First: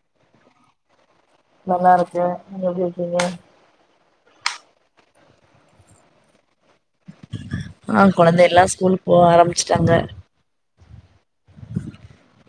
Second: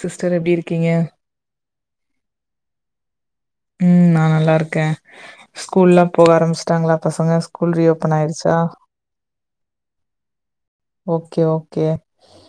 Sister எப்டி இருக்கீங்க நல்லா இருக்கே நீங்க எப்டி இருக்கீங்க ம் நா நல்லா இருக்கேன் ஸ்கூல்லாம் போக ஆரம்பிச்சுட்டாங்களா பசங்க ஸ்கூல் ஆ ரீஓபன் கொழந்தை ஆயிருச்சா எல்லா ஸ்கூல் போக ஆரம்பிச்சுட்டாங்க ஓகே ஓகே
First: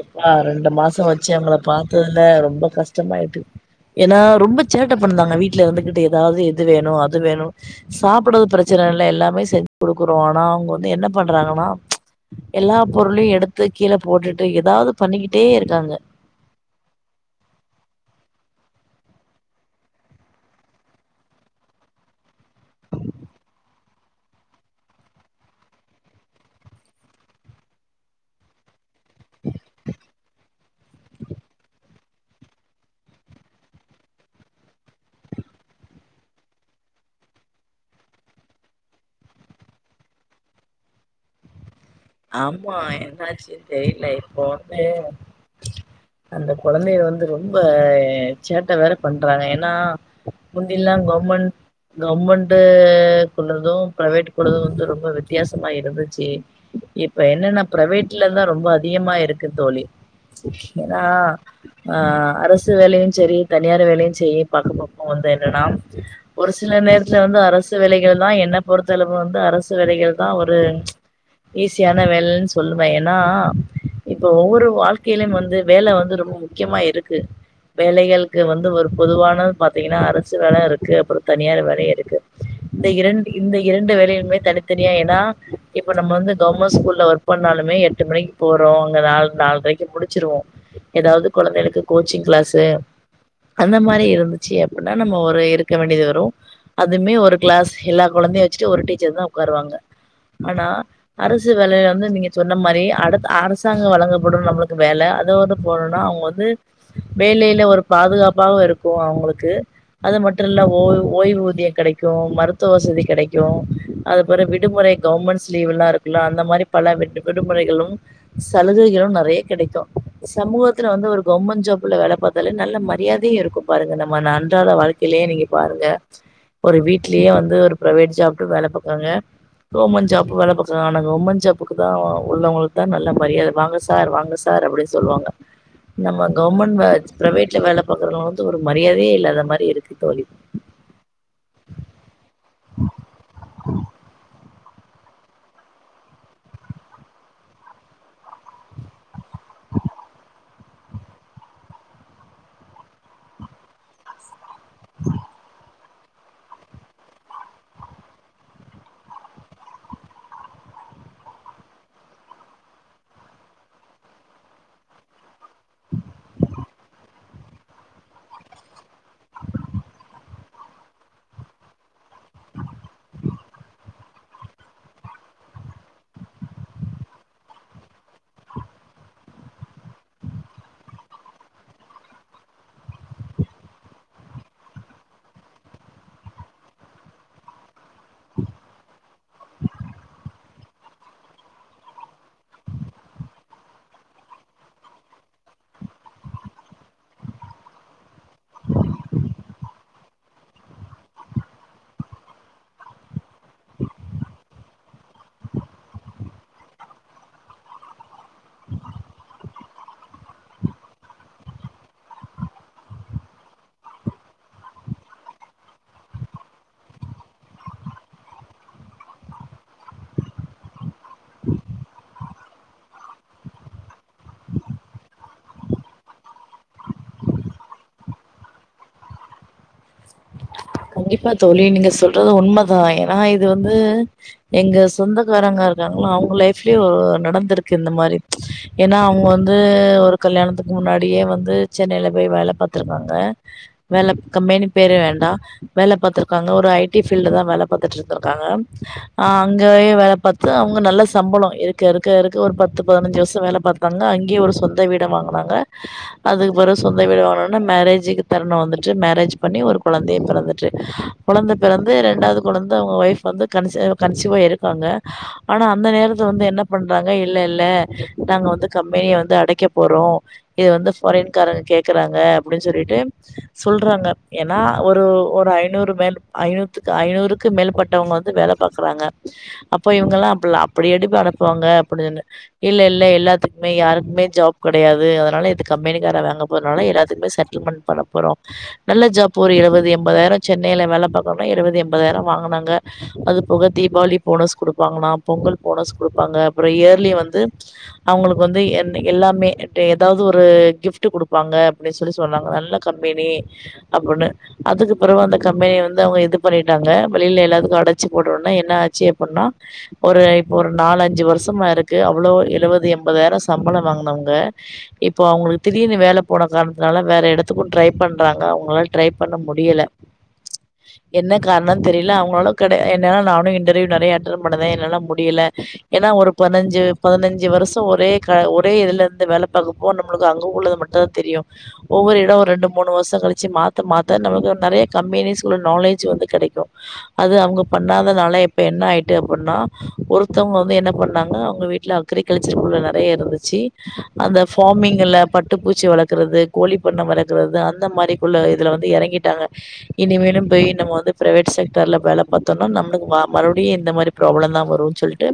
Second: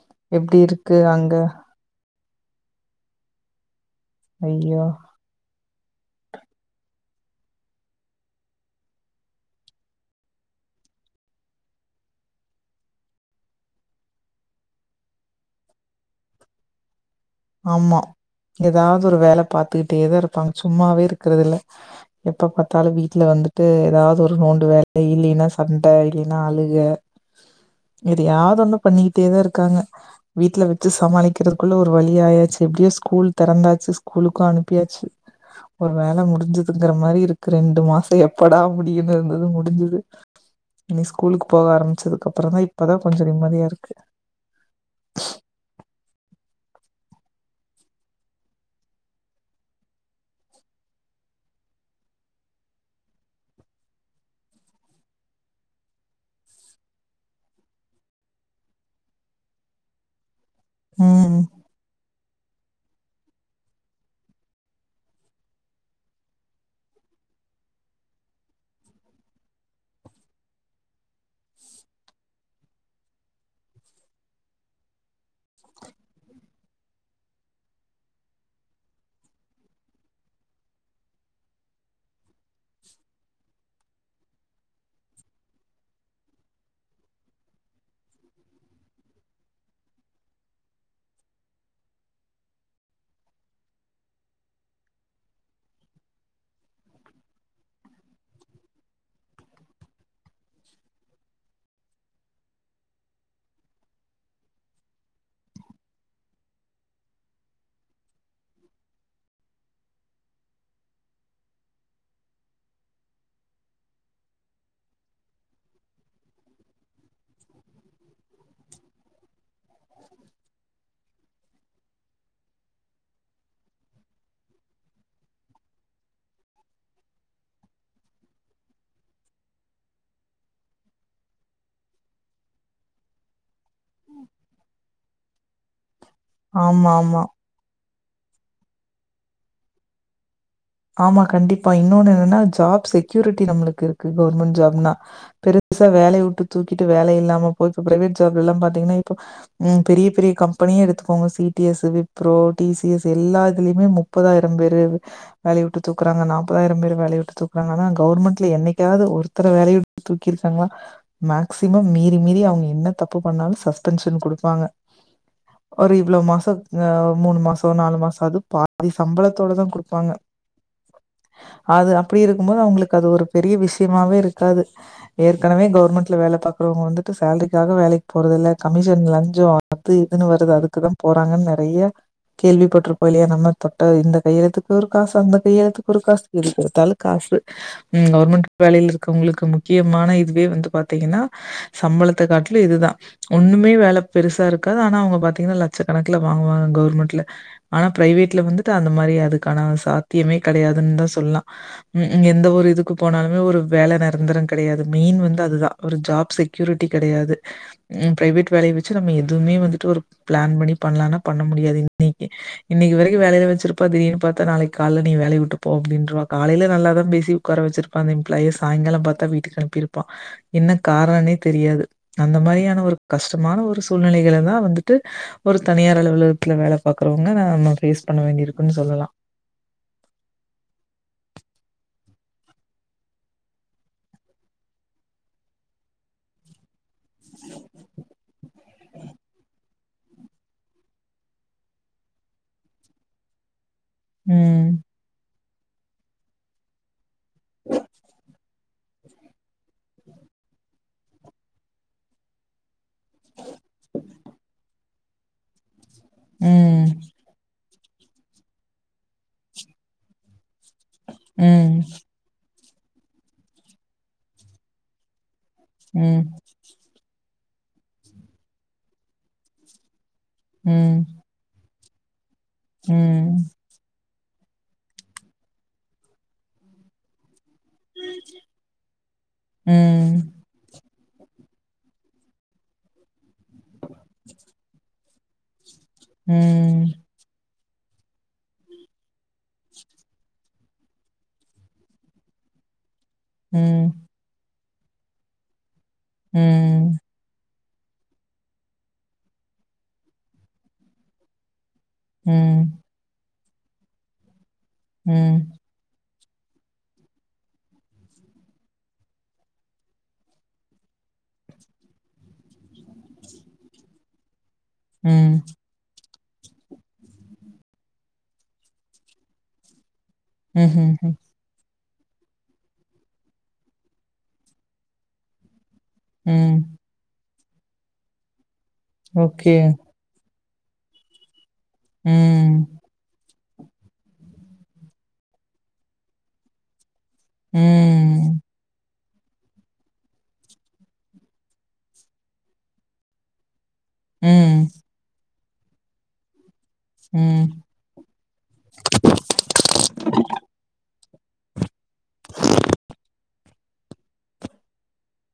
எப்பா எப்டி ரெண்டு இருக்கு மாசம் வச்சு அங்க அவங்கள பாத்து [unintelligible] ரொம்ப கஷ்டமாயிட்டு ஏன்னா ரொம்ப ஐயோ சேட்டை பண்ணுதாங்க வீ் ட்ல இருந்துகிட்டு ஏதாது இது வேணு அது வேணு சாப்பிடுறது பிரச்சனைல்ல எல்லாமே செஞ்சு குடுக்குறோம் ஆனா அவங்க வந்து என்ன பண்றாங்கன்னா எல்லா பொருளையும் எடுத்து கீழ போட் டுட்டு ஏதாது பண்ணிக்கிட்டே இருக்காங்க ஆமா ஏதாது ஒரு வேலை பாத்துக்கிட்டே தா இருப்பாங்க சும்மாவே இருக்கிறது இல்ல எப்ப பாத்தாலும் வீட்ல வந்துட்டு ஏதாது ஒரு நோண்டு வேலை இல்லன்னா சண்டை இல்லன்னா அழுக எதயாது ஒன் பண்ணிக்கிட்டே தான் இருக்காங்க வீட்ல வச்சு சமாளிக்கிறதுக்குள்ள ஒரு வழி ஆயாச்சு எப்டியோ ஸ்கூல் திறந்தாச்சு ஸ்கூலுக்கும் அனுப்பியாச்சு ஒரு வேலை முடிஞ்சதுங்கிற மாரி இருக்கு ரெண்டு மாசம் எப்படா முடியுனு இருந்து முடிஞ்சுது இனி ஸ்கூலுக்கு போக ஆரம் ஆமா என்னாச்சு தெரில இப்போ வந்து அந்த கொழந்தைகள் வந்து ரொம்ப சேட்டை வேற பண்றாங்க ஏன்னா முந்தில்லாம் கவர்மெண்ட் கவர்மெண்ட உள்ளதும் பிரைவேட் உள்ளதும் வந்து ரொம்ப வித்தியாசமா இருந்துச்சி இப்ப என்னன்னா பிரைவேட்ல தா ரொம்ப அதிகமா இருக்கு தோழி ஏன்னா ம் ஆ அரசு வேலையும் செரி தனியார் வேலையும் செரி பக்க பக்கம் வந்து என்னன்னா ஒரு சில நேரத்துல வந்து அரசு வேலைகள் தா என்ன பொறுத்தளவு வந்து அரசு வேலைகள் தா ஒரு ஈஸியான வேலைன்னு சொல்லுவேன் ஏன்னா இப்போ ஒவ்வொரு வாழ்க்கைலயும் வந்து வேலை வந்து ரொம்ப முக்கியமா இருக்கு வேலைகளுக்கு வந்து ஒரு பொதுவான பாத்தீங்கன்னா அரசு வேலை இருக்கு அப்றோ தனியார் வேலை இருக்கு இந்த இரண்டு இந்த இரண்டு வேலைகளுமே தனித்தனியா ஏன்னா இப்ப நம்ம வந்து கவர்மெண்ட் ஸ்கூல் ஒர்க் பண்ணாலுமே எட்டு மணிக்கு போறோம் அங்க நாலு நால் அரைக்கு முடிச்சிருவோம் ஏதாது கொழந்தைகளுக்கு கோச்சிங் கிளாஸு அந்த மாரி இருந்துச்சி அப்டின்னா நம்ம ஒரு இருக்க வேண்டியது வரும் அதுமே ஒரு கிளாஸ் எல்லா கொழந்தையும் வச்சுட்டு ஒரு டீச்சர் தா உக்காருவாங்க ஆனா அரசு வேலை வந்து நீங்க சொன்ன மாரி அடுத்த அரசாங்கம் வழங்கப்படும் நம்மளுக்கு வேலை அதை வந்து போனும்னா அவங்க வந்து வேலையில ஒரு பாதுகாப்பாக இருக்கும் அவுங்களுக்கு அது மட்டும் இல்ல ஓய் ஓய்வூதியம் கிடைக்கும் மருத்துவ வசதி கிடைக்கும் அது அப்றோ விடுமுறை கவர்மெண்ட்ஸ் லீவ் எல்லா இருக் இல்லா அந்த மாரி பல விடு விடுமுறைகளும் சலுகைகளும் நெறைய கிடைக்கும் சமூகத்துல வந்து ஒரு கவர்ன்மென்ட் ஜாப்ல வேலை பாத்தாலே நல்ல மரியாதையும் இருக்கும் பாருங்க நம்ம அன்றாட வாழ்க்கைலயே நீங்க பாருங்க ஒரு வீட்லயே வந்து ஒரு பிரைவேட் ஜாப்ல வேலை பாக்காங்க கவர்ன்மென்ட் ஜாப்ல வேலை பாக் ஆனா கவர்மெண்ட் ஜாபுக்கு தா உள்ளவங்களுக்கு தா நல்ல மரியாதை வாங்க சார் வாங்க சார் அப்டின்னு சொல்லுவாங்க நம்ம ஆமா கவர்மெண்ட் ஆமா பிரைவேட்ல வேலை பாக்குறவங்க வந்து ஒரு மரியாதையே இல்லாத மாரி இருக்கு தோழி ஆமா கண்டிப்பா இன்னொன்னு என்னன்னா ஜாப் செக்யூரிட்டி நம்மளுக்கு இருக்கு கவர்மெண்ட் ஜாப் னா பெருசா வேலை விட்டு தூக்கிட்டு வேலை இல்லாம போய இப்ப பிரைவேட் ஜாப்லலாம் பாத்தீங்கன்னா உம் பெரிய பெரிய கம் பணிய எடுத்துக்கோங்க C T S Wipro T C S எல்லாதுலயுமே முப்பதாயிர ரம் பேரு இரு வேலய உட்டு தூக்குறாங்க நாப்பதாயிரம் பேரு வேலைய விட்டு தூக்குறாங்க ஆனா கவுர்மெண்ட்ல என்னைக்காவது ஒருத்தர வேலைய விட்டு தூக்கிருக்காங்களா மேக்சிமம் மீறி மீறி அவுங்க என்ன தப்பு பண்ணாலும் சஸ்பென்ஷன் குடுப்பாங்க ஒரு இவ்ளோ மாசம் ஆ மூணு மாசம் நாலு மாசம் அது பாதி சம்பளத்தோடதா குடுப்பாங்க அது அப்டி இருக்கும் போது அவுங்களுக்கு அது ஒரு பெரிய விஷயமாவே இருக்காது ஏற்கனவே கவுர்மெண்ட்ல வேல பாக்கறவங்க வந்துட்டு சேலரிக்காக வேலைக்கு போறது இல்ல கமிஷன் லஞ்சம் அது இதுன்னு வருது அதுக்குதான் போறாங்கன்னு நெறைய கேள்விப்பட்டுருப்போம் இல்லையா நம்ம தொட்ட இந்த கையெழுத்துக்கு ஒரு காசு அந்த கையெழுத்துக்கு ஒரு காசு எதுக்கெடுத்தாலு காசு ம் கவர்மெண்ட் வேலையில இரு க்கவங்களுக்கு முக்கியமான இதுவே வந்து பாத்தீங்கன்னா சம்பளத்த காட்லு இதுதா ஒண்ணுமே வேல பெருசா இருக்காது ஆனா அவுங்க பாத்தீங்கன்னா லட்ச கணக்குல வாங்குவாங்க கவுர்மெண்ட்ல ஆனா பிரைவேட்ல வந்துட்டு அந்த மாரி அதுக்கான சாத்தியமே கெடையாதுன்னு தான் சொல்லாம் ம் எந்த ஒரு இதுக்கு போனாலு ம் ஒரு வேல நெறந்தரங் கெடையாது மெயின் வந்து அதுதான் ஒரு ஜாப் செக்யூரிட்டி கெடையாது பிரைவேட் வேலய வச்சு நம்ம எதுவுமே வந்து ட்டு ஒரு பிளான் பண்ணி பண்ணலானா பண்ண முடியாது இன்னைக்கு இன்னைக்கு வரைக்கும் வேலைல வச்சிருப்பா திடிர்னு பாத்தா நாளைக் கால நீ வேலைய உட்டுப்போ அப்டின்ருவா காலையில நல்லாதான் பேசி உக்கார வச்சிருப்பா அந்த எம்ப்ளாய சாய்ங்காலம் பாத்தா வீட்டுக்கு அனுப்பிருப்பான் என்ன காரணனே தெரியாது அந்த மாரியான ஒரு கஷ்டமான ஒரு சூழ்நெலைகளா தான் வந்துட்டு ஒரு தனியார் அலுவலகத்துல வேல பாக்குறவங்க நா நம்ம ஃபேஸ் பண்ண வேண்டி இருக்குன்னு சொல்லலாம் கண்டிப்பா தோழி நீங்க சொல்றது உண்மதான் ஏன்னா இது வந்து எங்க சொந்தக்காரங்க இருக்காங்களா அவங்க லைஃப்லயே ஒரு நடந்திருக்கு இந்த மாரி ஏன்னா அவுங்க வந்து ஒரு கல்யாணத்துக்கு முன்னாடியே வந்து சென்னைல போயி வேல பாத்துருக்காங்க வேல கம்பேனி ம். பேரே வேண்டாம் வேல பாத்துருக்காங்க ஒரு ஐ ட்டி ஃபீல்ட்ல தா வேல பாத்துட்டுருந்துருக்காங்க ஆ அங்கயே வேல பாத்து அவுங்க நல்ல சம்பளோம் இருக்க இருக்க இருக்க ஒரு பத்து பதினஞ்சு வருஷம் வேல பாத்தாங்க அங்கே ஒரு சொந்த வீட வாங்னாங்க அதுக்கு பற ம். சொந்த வீட வாங்னோனே மேரேஜிக்கு தறணம் வந்துட்டு மேரேஜ் பண்ணி ஒரு கொழந்தையே பிறந்து ட்டு கொழந்த ம். பிறந்து ரண்டாவது தொடர்ந்து அவுங்க ஒய்ஃப் வந்து கண்சிவ் கண்சிவா இருக்காங்க ஆனா அந்த ம். நேரத்த வந்து என்ன பண்றாங்க இல் இல்ல இல்ல நாங்க வந்து கம்பெனிய வந்து அடைக்க போறோம் இது வந்து ம். ஃபாரின்காரங்க கேக் கறாங்க அப்டின்னு சொல்லிட்டு ம். சொல்றாங்க ஏன்னா ஒரு ஒ ரு ஐநூறு மேல் ஐநூத்துக்கு ஐநூறு க்கு மேல் பட்டவங்க வந்து வேல பாக்கறாங்க அப்ப ம். இவங்கல்லாம் அப்லா அப்படி எடு து அனுப்பவாங்க அப்டின்னு இல்ல இல்ல எல்லாத்து குமே யாருக்குமே ஜாப் கெடையாது காலத் கம்பெனிக்கார வாங்க போறனால ம். எல்லாத்துக்குமே சட் ஜுமன் பண்ண போறோம் நல்ல ஜாப் ஒரு எழுபது எண்பதாயிரம் சென்னைல வேல பாக்கணும்னா எழுவது எண்பதாயிரம் வாங்கனாங்க அது போக ம். தீபாவளி போனஸ் குடுப்பாங்கன்னா பொங்கல் போனஸ் குடுப்பாங்க அப்புறம் ம். இயர்லி வந்து அவுங்களுக்கு வந்து என்ன எல்லாமே என்ட எதாவது ஒரு கிஃப்ட்டு குடுப்பாங்க அப்டி சொல்லி சொன்னாங்க ம். நல்ல கம்பேனி அப்படு அ ப்புறவும் அந்த ம். கம்பெனி வந்து அவுங்க த்து பண்ணிட்டாங்க வெளில எல்லா அடைச்சி போட்ட ஒன்னே என்னாச்சி அப்பினா ஒரு இப்ப ஒரு நாலு அஞ்சு வருஷமா இருக்கு அவ்ளோ எழுவ து எம்பதாயிரம் சம்பளம் வாங்கன அவு ற இப்போ ம். அவுங்களுக்கு திடிரினு வேல போன காரணத்துனால வேற எடத்துக்கும் ட்ரை பண்றாங்க அவங்களால ட்ரை பண்ண முடியல ம் ம் ணம் தெரில அவங்களவுக்கு கெடயா என்னாலு நானும் இன்டர்வியூ நெறயா அட்டன் பண்ணறன் என்னால முடியல ஏனா ஒரு ம். பனஞ்சு பதினஞ்சு அஞ்சி வருஷம் ஒரே க ஒரு அப்டே இதுல இருந்து வேல ஓகே. பாக்கப்போ நம்மளுக்கு அங் க உள்ளது மட்டுதா தெரியும் ஒவ்வொரு எடம் ம். ரண்டு மூணு வருஷம் கழிச் சி மாத்த மாத்த நமக்கு நெறயா கம்பெனிஸ்குள்ள நாலேஜ் வந்து கெடைக்கும் அது அவுங்க ம். பண்ணாதனால இப்ப என்ன ஆயி இத பண்ணா ஒருத்தவுங்க வந்து என்ன பண்ணாங்க அவுங்க வீட்ல அக்ரி கல்ச்சர்குள்ள நெறயா இருந்துச்சு அந்த ம். ஃபார்மிங்ல பட் ட்டு பூச்சி வளக்கறது கோழி பண்ண ம். வளக்கறது அந்த மாரிக்குள்ள இதுல வந்து எறங்கிட்டாங்க இனிமேலும் போயி நம் ம வந்து பிரைவேட் செக்டார்ல வேல பாத்தோன்னா நம்பளுக்கு வ மறுபடியும் இந்த மாரி ப்ராப்ளம் தான் வரும் சொல்ட்டு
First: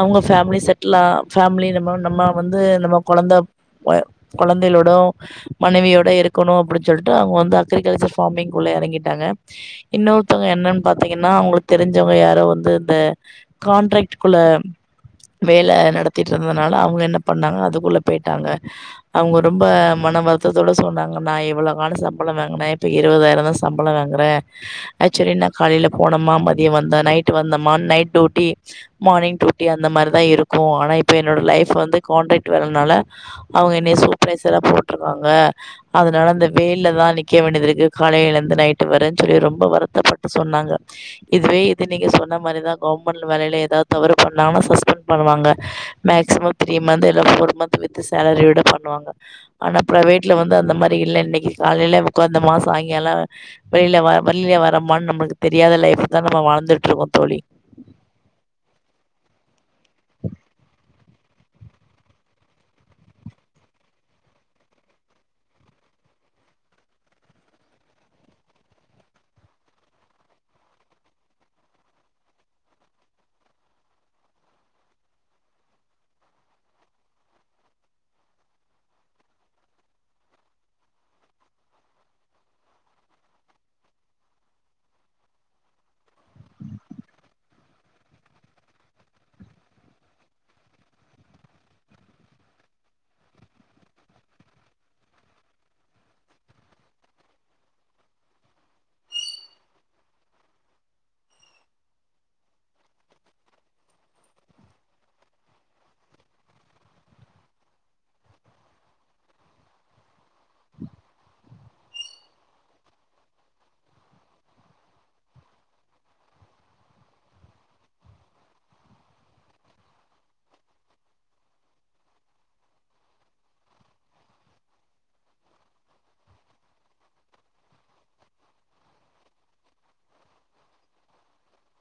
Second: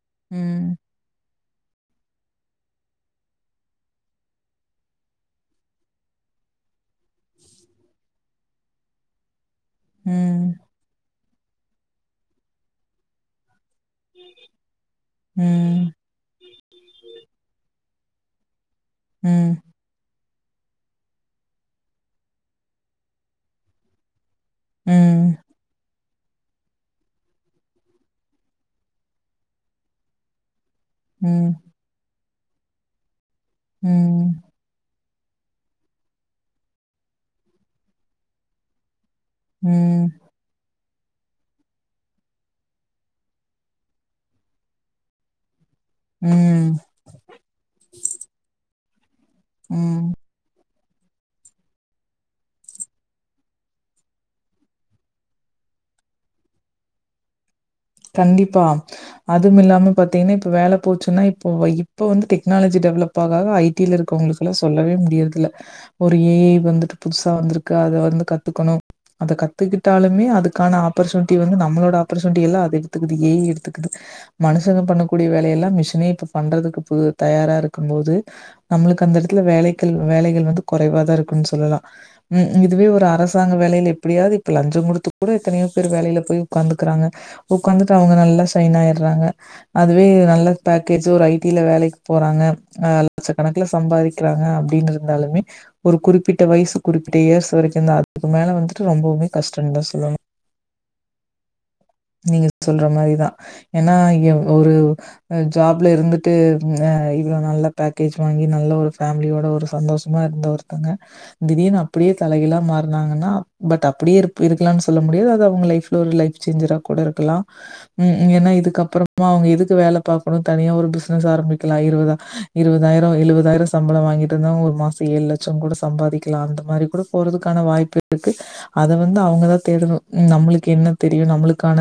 அவுங்க ஃபேமிலி ம். செட்லா ஃபேமிலி நம்ம நம்ம வந்து நம்ம கொழந்த கொய கொழந்தைகளோடும் மனைவியோட இருக்கணு அப்டி சொல்ட்டு அவுங்க வந்து அக்ரிகல்ச்சர் ஃபார்மிங்குள்ள எறங்கிட்டாங்க இன்னொருத்தவங்க ம். என்னான் பாத்தீங் என்னா அவங்களுக்கு தெரிஞ்சவங்க யாரோ வந்து ந்த கான்ட்ராக்டக்குள்ள ம். வேல நடத்திட்டு இருந்ததுனால அவங்க என்ன பண்ணாங்க அதுக்குள்ள பெயிட்டாங்க அவங்க ம். ரொம்ப மனவ ருத்ததோட சொன்னாங்கன்னா இவ்ளோ காலோ சம்பளம் வேங்ணே இப்ப இருவதாயிரோ தா சம்பளம் வாங்குறே ம். ம். அக்ச்சுலி நா காலைல போனமா மதியோ வந்த நைட் வந்தமா நைட் டூட்டி மார்னிங் டூட்டி அந்த மாரிதா இருக் போ ஆனா இப்ப என்னோட லைஃப் வந்து கான்டக்ட் வேலனால அவங்க என்னைைய ம். சூப்ரைஸரா போ ட்ருக்காங்க அதனால இந்த வெயில்லதா நிக்கவே வேண்டியதுருக் ருகு காலையிலழுந்து நைட்டு வர செரி ரொம்ப ம். வருத்தப்பட்டு சொன்னாங்க இதுவே இது நீங்க சொன்ன மாரிதா கவர்மெண்ட் வேலையில ஏதாவது தவறு பண்ணாம சஸ்பெண்ட் பண்ணுவாங்க மேக்சிமம் ம். த்ரீ மந்த்ல்ல ஃபோர் மந்த் வித் சேலரியுட பணோ னுவாங்க ஆனா ம். ப்ரவெட்ல வந்து அந்த மாரி இல்ல இன்னிக்கு காலையில உக்காந்த மாஸ் சாய்ங்காலோ வெளியில வர வளியிய வரமனு நம்மளுக்கு தெரியாத லைஃப் தா நம்ம வாழ்ந்துட்டுருக்கோ தோழி கண்டிப்பா. அதுவும் இல்லாம பார்த்தீங்கன்னா, இப்ப வேல போச்சுன்னா, இப்போ இப்ப வந்து டெக்னாலஜி டெவலப் ஆக ஐ டி ல இருக்கவங்களுக்குெல்லா சொல்லவே முடியறது இல ஒரு ஏ ஐ வந்துட்டு புதுசா வந்திருக்கு அத வந்து கத்துக்கணும அத கத்துக்கிட்டாலுமே அதுக்கான ஆப்பர்ச்சுனிட்டி வந்து நம்மளோட ஆப்பர்ச்சுனிட்டி எல்லா எடுத்துக்குது ஏ எடுத்துக்குது மனுஷங்க பண்ண கூடிய வேலையல்லா மிஷினே இப்ப பண்றதுக்கு புது தயாரா இருக்கு போது நம்மளுக்கு அந்த எடத்துல வேலைகள் ‌வேலைகள் வந்து‌ குறைவாதா இருக்குனு சொல்லலாம் ம் இதுவே ஒரு அரசாங்க வேலையில இப்டியாது‌ இப்ப லஞ்சோ குடுத்து கூட எத்தனையோ பேரு வேலையில போய் ஒக்காந்துக்குறாங்க உட்காந்துட்டு அவங்க நல்லா ஷைன் ஆயடுறாங்க அதுவே நல்ல பேக்கேஜ் ஒரு ஐ டி ல வேலைக்கு போறாங்க ஆ லட்சக்கணக்குல சம்பாதிக்கிறாங்க அப்டின்னு இருந்தாலுமே ஒரு குறிப்பிட்ட வயசு குறிப்பிட்ட இயர்ஸ் வரைக்கும்ந்தா அதுக்கு மேல வந்துட்டு ரொம்பவுமே கஷ்டம்னு தா சொல்லனு நீங்க சொல்ற மாரிதா ஏனா ஒரு ஜாப்ல இருந்துட்டு அ இவ்ளோ நல்ல பேக்கேஜ் வாங்கி நல்ல ஒரு ஃபேமிலியோட ஒரு சந்தோஷமா இருந்த ஒருத்தங்க திடீனு அப்டியே தலைகிலா மாறனாங்கன்னா பட் அப்டியே இருக்கலாம்னு சொல்ல முடியாது அது அவங்க லைஃப்ல ஒரு லைஃப் சேஞ்சரா கூட இருக்கலா ம் என்னா இதுக்கப்புறமா அவங்க எதுக்கு வேல பாக்கணு தனியா ஒரு பிசினஸ் ஆரம்பிக்கலா இருதா இருவதாயிரோ எழுவதாயிரோ சம்பளம் வாங்கிட்டு இருந்தாங்க ஒரு மாசம் ஏழு லட்சம் கூட சம்பாதிக்கலா அந்த மாதிரி கூட போறதுக்கான வாய்ப்பு இருக்கு அத வந்து அவங்கதா தேடணு நம்ளுக்கென்ன தெரியு நம்ளுக் கான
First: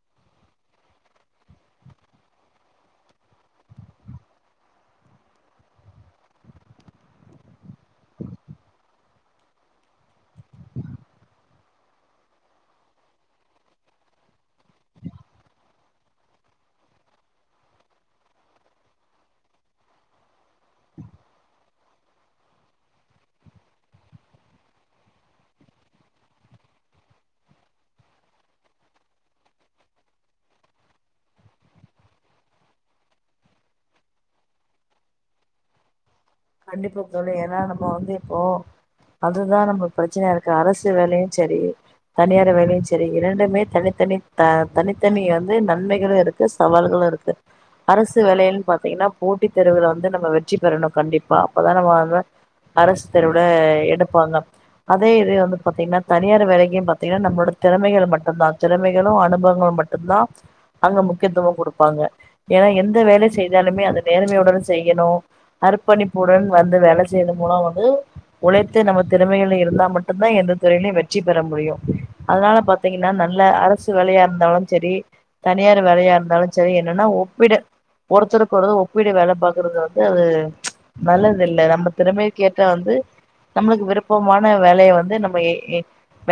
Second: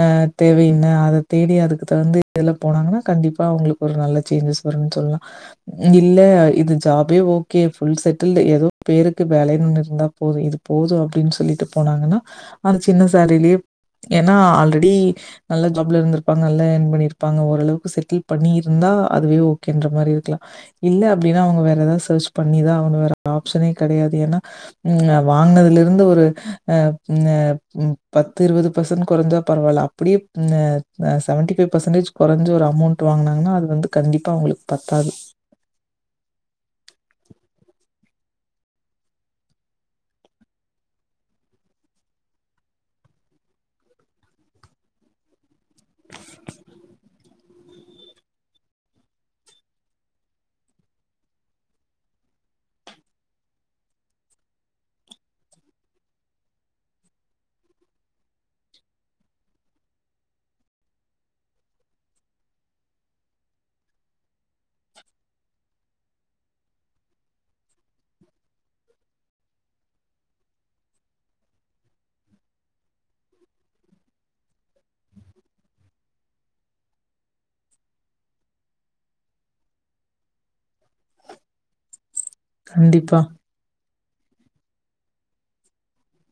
அ தேவை என்ன அதை தேடி அதுக்கு தகுந்து இதெல்லாம் போனாங்கன்னா கண்டிப்பா அவங்களுக்கு ஒரு நல்ல சேஞ்சஸ் வரும்னு சொல்லலா இல்ல இது ஜாபே ஓகே ஃபுல் செட்டில்டு ஏதோ பேருக்கு வேலைணு இருந்தா போது இது போதும் அப்டின்னு சொல்லிட்டு போனாங்கன்னா அது சின்ன சால்ரிலையே ஏன்னா ஆல்ரெடி நல்ல ஜாப்ல இருந்திருப்பாங்க நல்லா ஏன் பண்ணிருப்பாங்க ஓரளவுக்கு செட்டில் பண்ணிருந்தா அதுவே ஓகேன்ற மாதிரி இருக்கலா இல்ல அப்டின்னா அவங்க வேற ஏதாவது சர்ச் பண்ணிதா ஆவனு வேற ஆப்ஷனே கிடையாது ஏன்னா ம் வாங்கினதுலருந்து ஒரு அ பின்ன பத் த்து இருபது பர்சன்ட் கொறஞ்சா பரவால்ல அப்டியே அ செவன்டி ஃபைவ் பர்சன்டேஜ் கொறைஞ்சு ஒரு அமௌண்ட் வாங்கினாங்கன்னா அது வந்து கண்டிப்பா அவங்களுக்கு பத்தாது கண்டிப்பா தோழி ஏன்னா நம்ம வந்து இப்போ அதுதா நம்ம பிரச்சனையா இருக்கு அரசு வேலையும் சரி தனியார் வேலையும் சரி இரண்டுமே தனித்தனி தனித்தனி வந்து நன்மைகளும் இருக்கு சவால்களு இருக்கு அரசு வேலைையன்னு பாாரத்தீங்கன்னா போட்டி தேருவுல வந்து நம்ம வெற்றி பெறணு கண்டிப் ப அப்பதா நம்மளாள அரசு தேருவுல எடுப்பாங்க அதே இது வந்து பா்த்தீங்கன்னா தனியார் வேலைக்கு பா்த்தீங்கன்னா நம்மளோட திறமைகள் மட்டும் தா திறமைகளும் அனுபவங்களும் மட்டும் தா அங்க முக்கியத்துவம் கொடுப்பாங்க ஏன்னா எந்த வேலை செய்தாலுமே அத நேர்மைய உடன் செய்யணு அரு பணிப்புடன் வந்து வேல செய்து மூலம் வந்து உழைத்து நம்ம திறமைகள் இருந்தா மட்டும்தா எந்த துறையிலையும் வெற்றி பெற முடியு அதனால பாாரத்தீங்கன்னா நல்ல அரசு வேலையா இருந்தாலு செரி தனியார் வேலையா இருந்தாலு சரி என்னன்னா ஒப்பிட ஒருத்தருக்கு ஒப்பிடு வேல பாார்கறது வந்து அது நல்லது இல்ல நம்ம திறமை கேட்ட வந்து கண்டிப்பா. நம்மளுக்கு விருப் குப்பமான வேலைய வந்து நம்ம எ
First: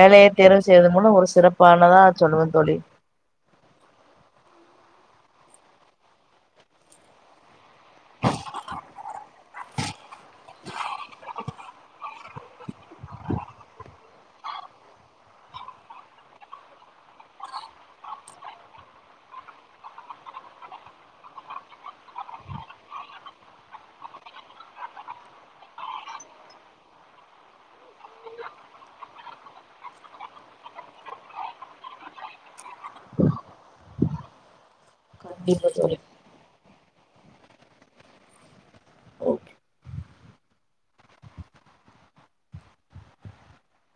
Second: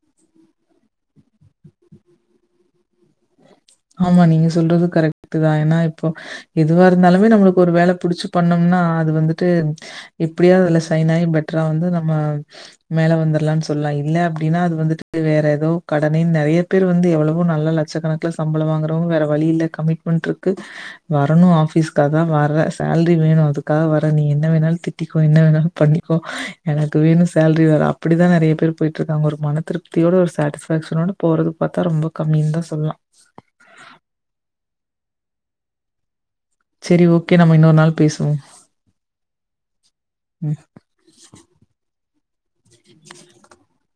வேலைய தேர்வு செய்வதன் மூலம் ஒரு சிறப்பானதா சொல்லுவே த தோழி ஆமா நீங்க சொல்றது கரெக்ட் தா ஏன்னா இப்போ எதுவா இருந்தாலுமே நம்மளுக்கு ஒரு வேலை புடிச்சு பண்ணோம்னா அது வந்துட்டு எப்டியாது அதுல சைன் ஆயி பெட்டரா வந்து நம்ம மேல வந்துடலாம்னு சொல்லா இல்ல அப்டின்னா அது வந்துட்டு வேற ஏதோ கடனை நெறைய பேர் வந்து எவ்வளவோ நல்ல லட்சக்கணக்குல சம்பளம் வாங்குறவங்க வேற வழி இல்ல கமிட்மெண்ட் இருக்கு வரணும் ஆஃபீஸ்க்காக தா வர சேல்ரி வேணு அதுக்காக வர நீ என்ன வேணாலு திட்டிக்கோ என்ன வேணாலு பண்ணிக்கோ எனக்கு வேணும் சேல்ரி வர அப்படிதா நெறைய பேர் போயிட்டு இருக்காங்க ஒரு மன திருப்தியோட ஒரு சாட்டிஸ்ஃபேக்ஷனோட போறது பார்த்தா ரொம்ப கம்மின்னு தா சொல்லலா கண்டிப்பா தோழி செரி ஓகே நம்ம இன்னொர் நாள் பேசுவோ ஓகே உ உ